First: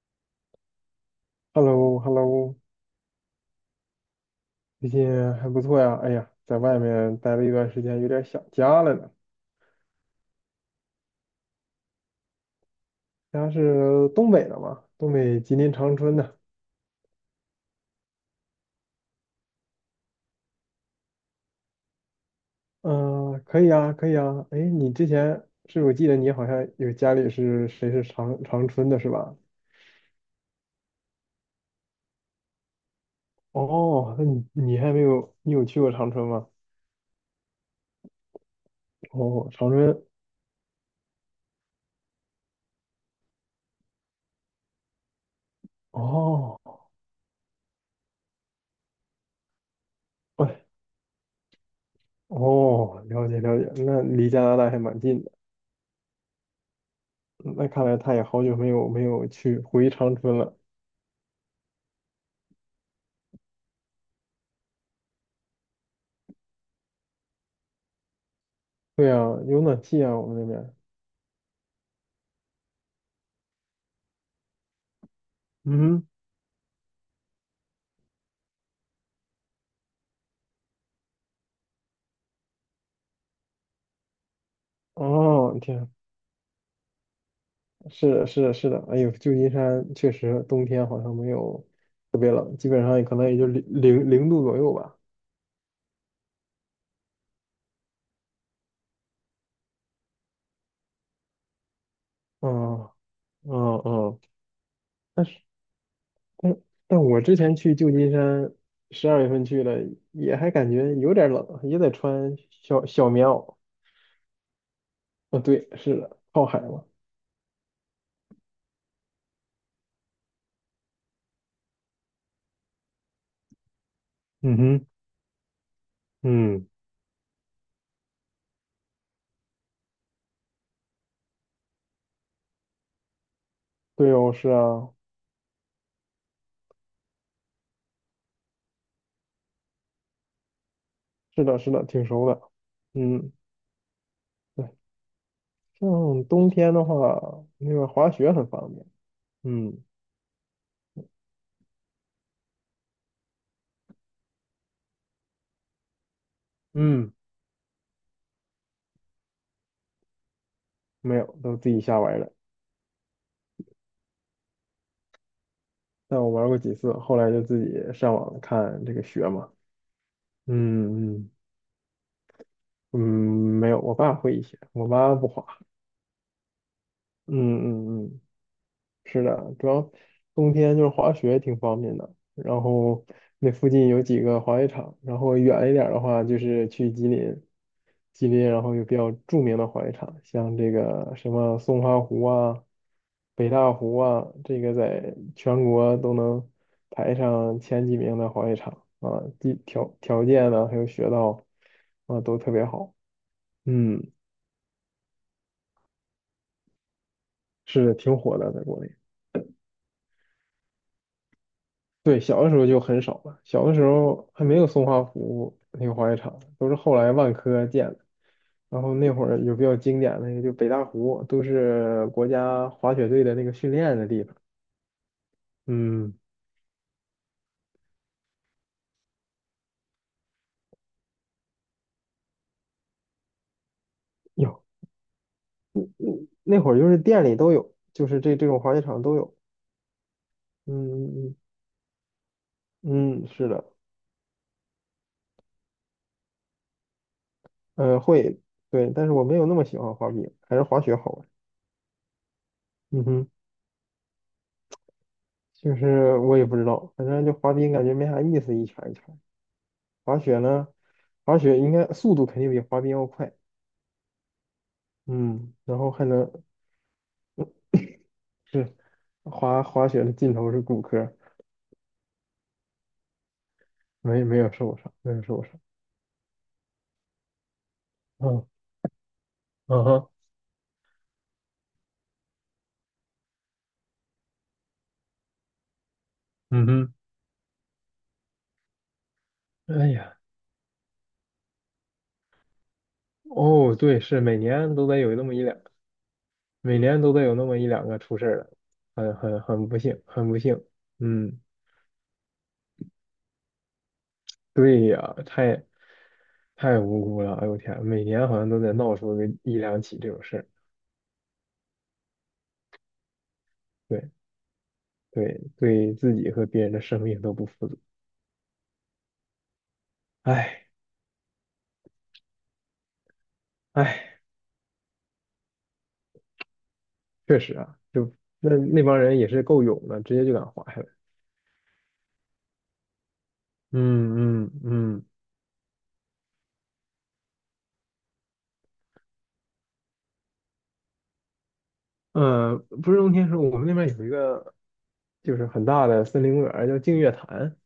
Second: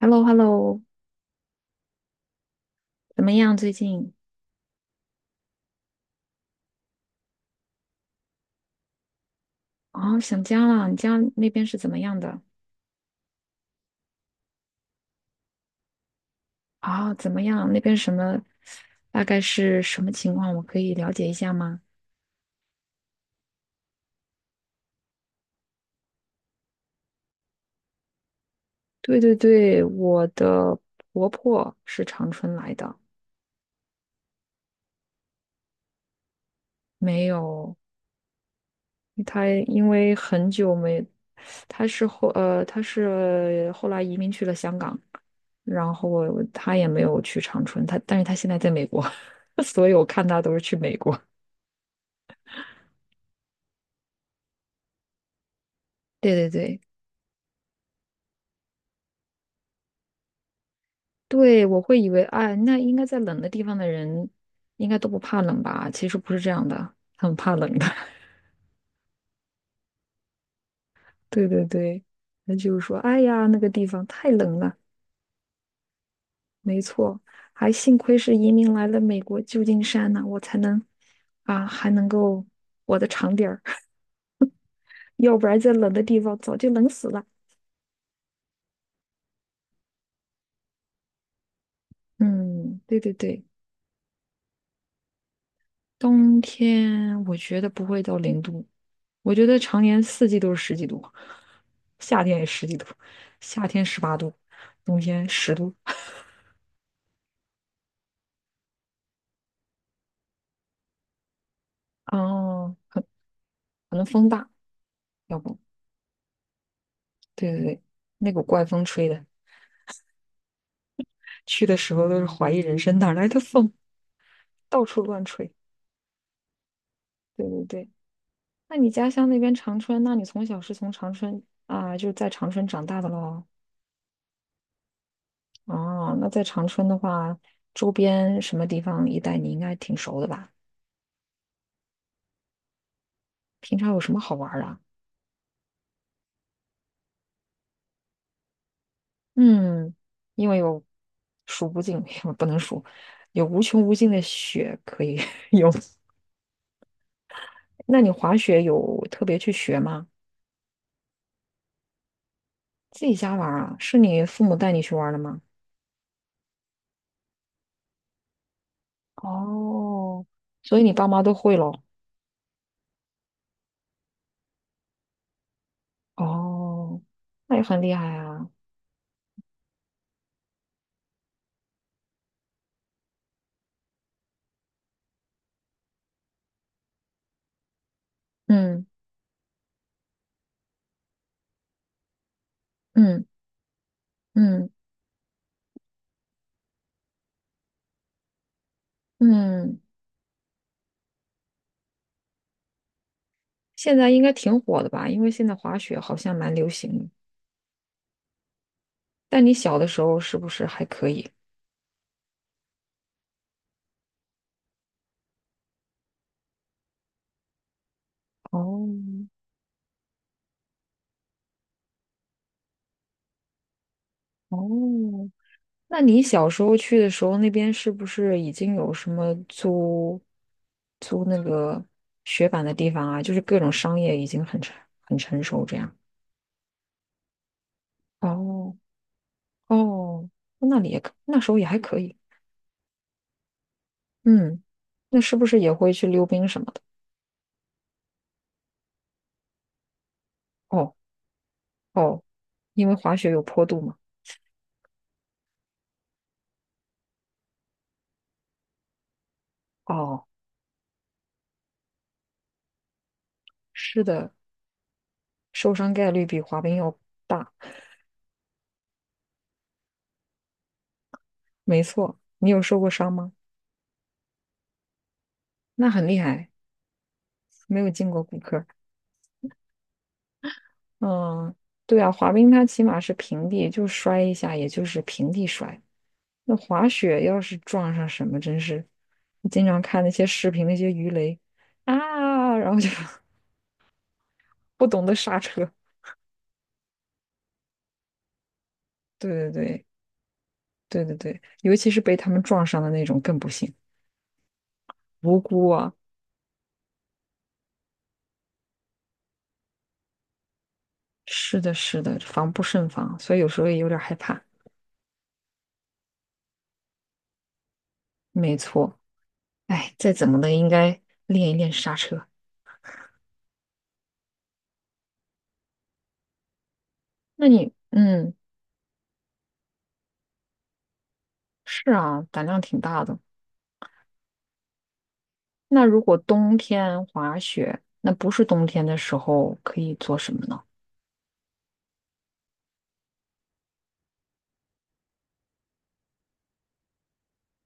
h e l l o h e l l o。 h e l l o h e l l o 怎么样？最近最近还不错呀。哎呀，在外面待了一段时间，有点想家了呢。啊，想家了。你家那边是怎么样的？家是东北的嘛，东北吉林长春的。啊？怎么样？那边什么？大概是什么情况？我可以了解一下吗？嗯、可以啊，可以啊。哎，你之前是我记得你好像有家里是谁是长春的是对对吧？对，我的婆婆是长春来的。哦，那你还没有，你有去过长春吗？没有，她哦，长因春。为很久没，她是后来移民去了香港。然后哦，她也没有去长春，但是她现在在美国，所以我看她都是哎，去美国。哦，了解了解，那离加拿大还蛮近的。对对对。那看来他也好久没有去回长春了。对，我会以为，哎，那应该在冷的地方的人应该都不怕冷吧？其实不是这样的，很怕冷的。对啊，有暖气啊，我们那边。对对对，那就是说，哎呀，那个地方太冷了。嗯哼，没错，还幸亏是移民来了美国旧金山呢、我才能啊，还能够活得长点儿，要不哦，然在天，冷的地方早就冷死了。是的，是的，是的。哎呦，旧金山确实冬天好像没有特别冷，基嗯，本上对也对可能也对，就零度左右吧。冬天我觉得不会到0度，我觉得常年四季都是十几度，夏天也十几度，嗯夏嗯天十八嗯，度，冬但天是10度。但我之前去旧金山，12月份去的，也还感觉有点冷，也得穿哦，小可小棉袄。可能风大，要啊，不，对，是的，靠海嘛。对对对，那股怪风吹的，去的时候都是怀疑人生，哪来的风，嗯到哼，处乱吹。嗯。对对对，那你家乡那边长春，那你从小是从长春啊，就是在长春长大的喽？对哦，是啊，哦，那在长春的话，周边什么地方一带你应该挺熟的吧？是的，是的，挺熟的。嗯，平常有什么好玩儿的对，啊？像冬天的话，那个滑雪很方便。嗯嗯，因为有数不尽，不能数，有无穷无尽的雪可以 用。嗯，那你滑雪有特别去学吗？没有，都自己瞎玩儿的。自己家玩儿啊？是你父母带你去玩儿的吗？但我玩过几次，后来就自己上网看这个雪嘛。哦，所以你爸嗯妈嗯都会喽？嗯，没有，我爸会一些，我妈不滑。哦，那也很厉嗯嗯害嗯，啊。是的，主要冬天就是滑雪挺方便的，然后那附近有几个滑雪场，然后远一点儿的话就是去吉林，吉林然后有嗯比较著名的滑雪场，像这个什么松花湖啊、嗯北大湖啊，这嗯个在全国都能排上前几名的滑雪场啊，地嗯，条条件呢还有雪道啊都特别好，现嗯，在应该挺火的吧？因为现在滑雪好像蛮流行的。是挺火的，在国内。但你小的时候是不是还可以？对，小的时候就很少了，小的时候还没有松花湖那个滑雪场，都是后来万科建的。然哦后那会儿有比较经典的那个，就北大湖，都是国家滑雪队的那个训练的地方。哦，那嗯，你小时候去的时候，那边是不是已经有什么租那个雪板的地方啊？就是各种商业已经有，很成熟这样。那会儿就是店里都有，就是这种滑哦雪场都有。哦，那里也可，嗯那时候也还可以。嗯，嗯，是的，嗯，那是不是也会去溜冰什么的？会，对，但是我没有那么喜欢滑冰，还是滑哦雪好玩。哦，因为嗯滑雪哼，有坡度嘛。就是我也不知道，反正就滑冰感觉没啥意思，一圈儿一圈儿滑哦，雪呢，滑雪应该速度肯定比滑冰要快，是的，嗯，受然后伤还概率能比滑冰要大。是滑雪的尽头是骨科，没错，你有受过伤吗？没有受伤，没有受伤，那很厉害，没有进过骨嗯科。嗯哼，嗯，对啊，滑冰它起码是平地，就摔一下，也就是平地摔。那嗯滑哼，雪要是撞上什么，真是，我经常哎看那呀，些视频，那些鱼雷啊，然后就 哦对，不懂得刹车。每年都得有那么一两个出事儿的，很很对很不对幸，很不幸，对对对嗯，对，尤其是被他们撞上的那种更不行，对呀，无太辜啊。太无辜了，哎呦天，每年好像都得闹出个一两起这种事儿，是的，是的，防不胜防，所以有时候也有点对害怕。对对，自己和别人的生命都不负责，没错，哎，再怎么的哎。应该练一练刹车。唉，确那实你，啊，就嗯，那帮人也是够勇的，直接就敢滑下来。是啊，胆量挺大的。嗯嗯嗯，那如果冬天滑雪，那不是冬天的时候可以做什么呢？不是冬天时候，我们那边有一个就是很大的森林公园儿叫净月潭。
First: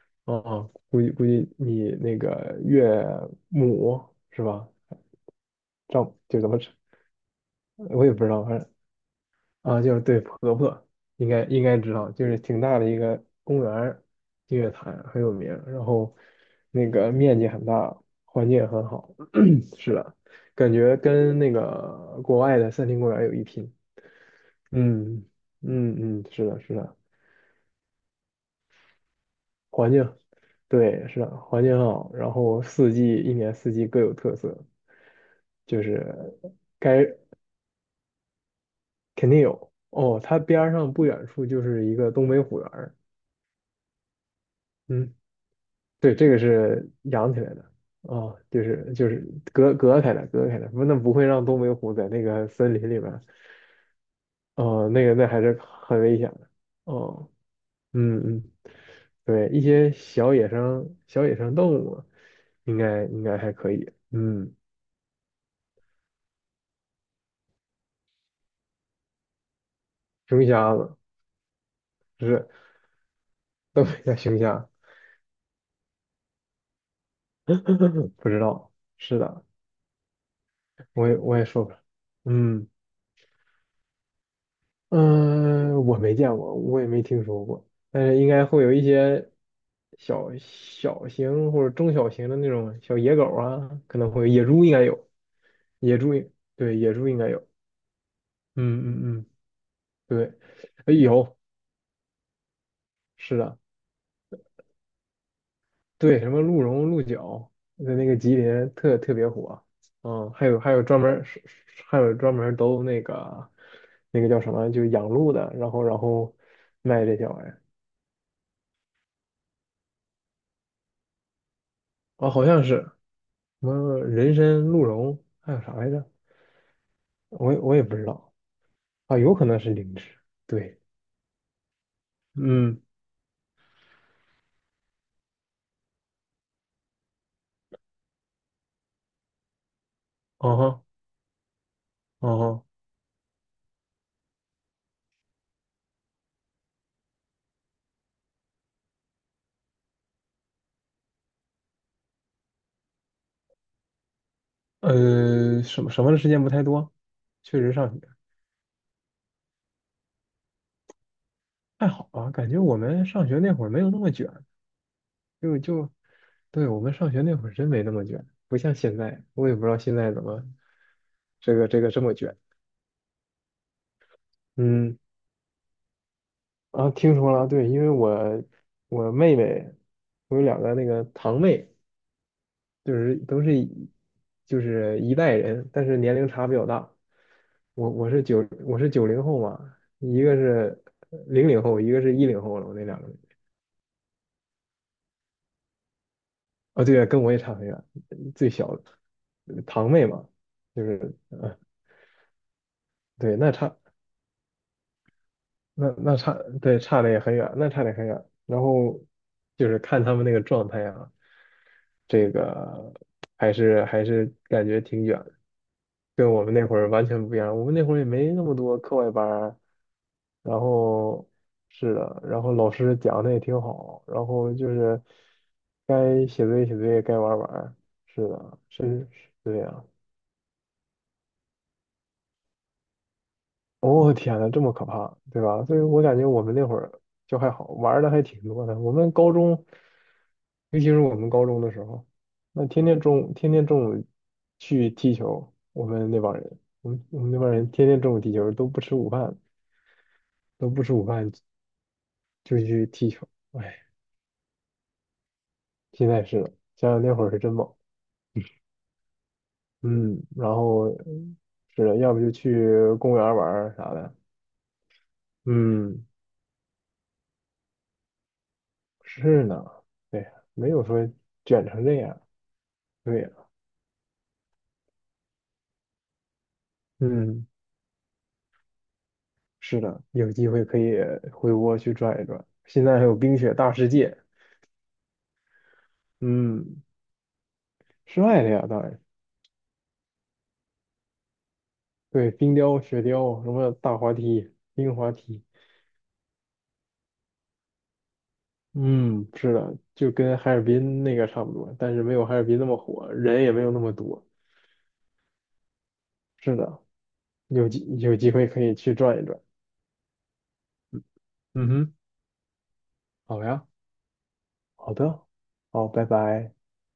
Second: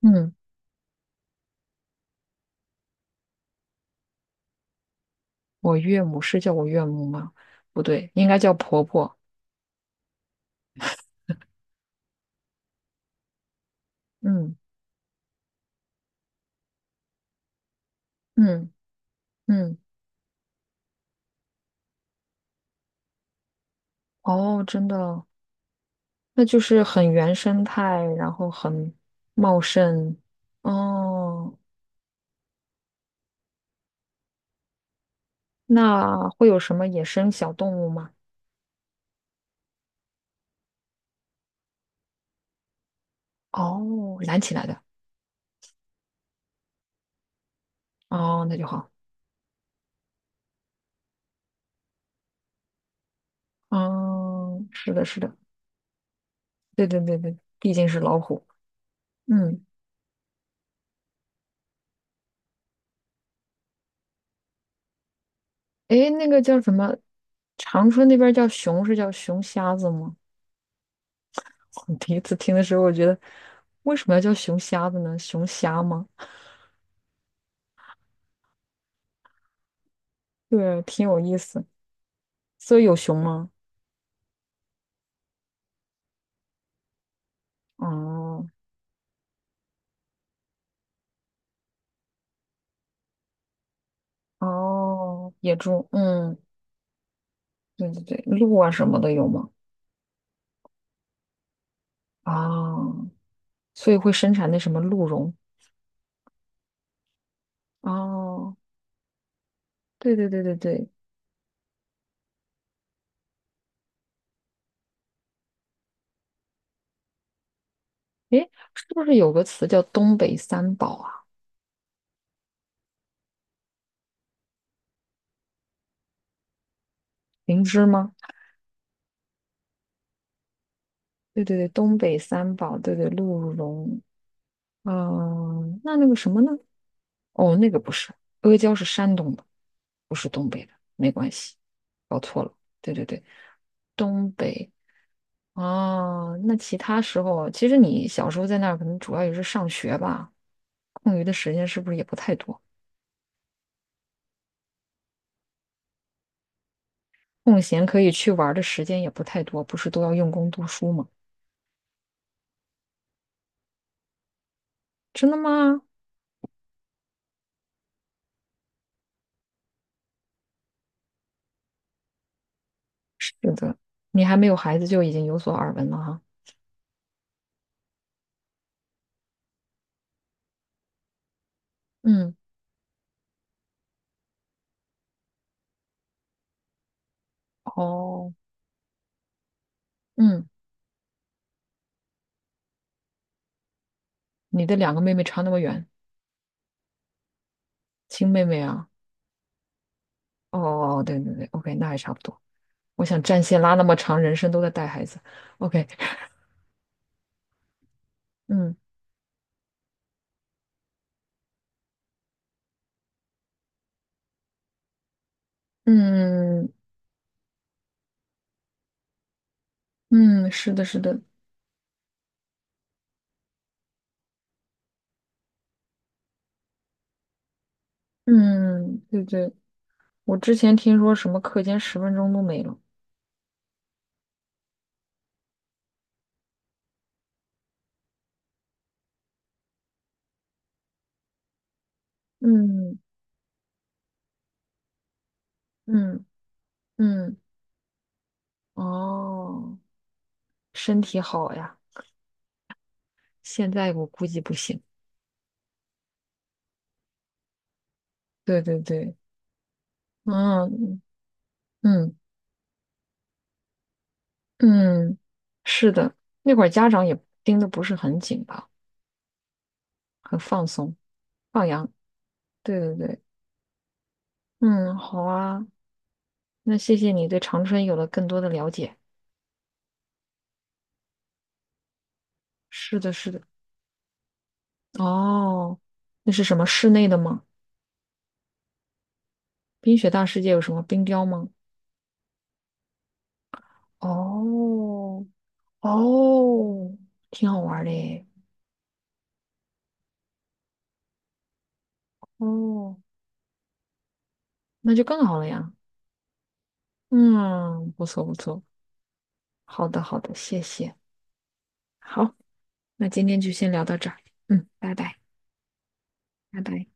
嗯，哦，估计估计你那个岳母是吧？我岳丈母是就怎叫么我称，岳母吗？不我对，也不应知该道，叫反正。婆婆。啊，就是对婆婆，应该应该知道，就是挺大的一个公园儿，嗯日月潭很有名儿，然后那个面积很大，环境也嗯很好，嗯，是的，感觉跟那个国外的森林公园有一拼。哦，真的嗯哦，嗯嗯，那是就的，是是的，很原生态，然后很茂环盛。境，对，是的，哦，环境很好，然后一年四季各有特色，就是那会有什么野该生小动物吗？肯定有哦，它边儿上不远处就是一个东北虎园儿。哦，拦起来的。嗯。对，这个是养起来的，哦，哦，那就就好。是就是隔开的，隔开的，不，那不会让东北虎在那个森林里面，哦，哦，是的，那个是那的，还是很危险的，对对对哦，对，毕竟是老嗯虎。嗯，对，一嗯。些小野生动物应该应该还可以，嗯，诶，那个叫什么？长春那边叫熊是叫熊瞎子吗？熊瞎子 我第一不次是听的时候，我觉得东为北什么叫要叫熊熊瞎，瞎子呢？熊瞎吗？不知道，是的，对，挺我也有意我也思。说不了，嗯。所以有熊吗？嗯，我没见过，我也没听说过，但是应该哦会有一些小小型或者中小型的那种小野狗啊，可能会有野猪应该有，哦，野猪，野猪也嗯，对野猪应该有，对对对，鹿啊嗯什么的嗯有嗯，吗？对，哎有，哦，是的，所以会生产那什么鹿茸。对，什么鹿茸、鹿角，在那个吉哦，林特别火，对对嗯，对还对有还有对，专门儿是是还有专门儿都那个叫什么，就养鹿的，然后卖这些玩意儿，诶，是不是有个词叫东北三宝啊？哦，好像是，什么人参、鹿茸，还有啥来着？我也灵我也芝不知吗？道，啊，有可能是灵芝。对，对对对，东北三宝，嗯，对对，鹿茸，嗯、那那个什么呢？哦，那个不是，阿胶是山东的，不是东嗯北的，哼，没关系，搞嗯错了。哼，对对对，东北啊，那其他时候，其实你小时候在那儿，可能主要也是上学吧，空余的时间是不是也不太多？什么什么的时间不太多，空确实闲上可学以去玩儿的时间也不太多，不是都要用功读书吗？还好吧，感觉我们上学那会儿没有那么卷，真的就吗？就对我们上学那会儿真没那么卷，不像现在，我也不知道现在怎么这个这么卷。是的，你还没有孩子嗯，就已经有所耳闻了哈。啊，听说了，对，因为我妹妹，我有两个那个堂妹。嗯，就是都是就是一代人，但是年龄差比较大。我我是哦，九我是90后嘛，一个嗯，是00后，一个是10后了。我那两个人你的2个妹妹差那么远，啊，哦对，跟我也差很远，亲妹最妹小的啊。堂妹嘛，就哦，是对对对，OK，那还差不多。我想对，战那线拉差那么长，人生都在带孩子。OK，那那差对差的也很远，那差的很远。然嗯后就是看他们那个状态啊，这个还是感觉挺远的，跟我们那嗯会儿完全不一样。我们那会儿也没那么多课外班儿。嗯，然是的，是的，后是的，然后老师讲的也挺好，然后就是该写作业写作业，该玩儿玩儿，是的，嗯，对是对，这样。我之前听说什么课间10分钟都没了。哦天呐，这么可怕，对吧？所以我感觉我们那会儿就还好，玩儿的还挺多的。我们高中，尤其是我们高中的时候，那天嗯天中午天天中午去踢球，我们那嗯帮人，我们我们嗯，那帮人天天中午踢球，都不吃午饭，哦，都不吃身午体饭好呀，就去踢球。现哎。在我估计不行。现在是的，想想那会儿是真猛，对对对，嗯，然后嗯是的，要嗯不就去公园玩儿啥的，嗯，是嗯，的，那会儿家长也盯的不是很紧吧，是呢，对，很放没有松，说卷放成羊。这样，对对对，对呀，嗯，好啊。那谢谢你对嗯，长春有了更多的了解。是的，有机会可以回窝去转一转，现在是还的，有是冰的。雪大世界，哦，那是什么嗯，室内的吗？室外的呀，当然，冰雪大世界有什么冰雕吗？对，冰雕、雪雕，什么大滑梯、冰滑哦，梯，哦，挺好玩儿的耶。嗯，是的，就跟哈尔滨那个差不多，但是没有哈尔滨那么哦，火，人也没有那么多，那就更好了呀。是的。有机嗯，不有错机不会可错。以去转一转。好的好的，谢谢。嗯哼，好，那今天好就呀，先聊到这儿。嗯，好拜拜的，好，拜拜。拜拜。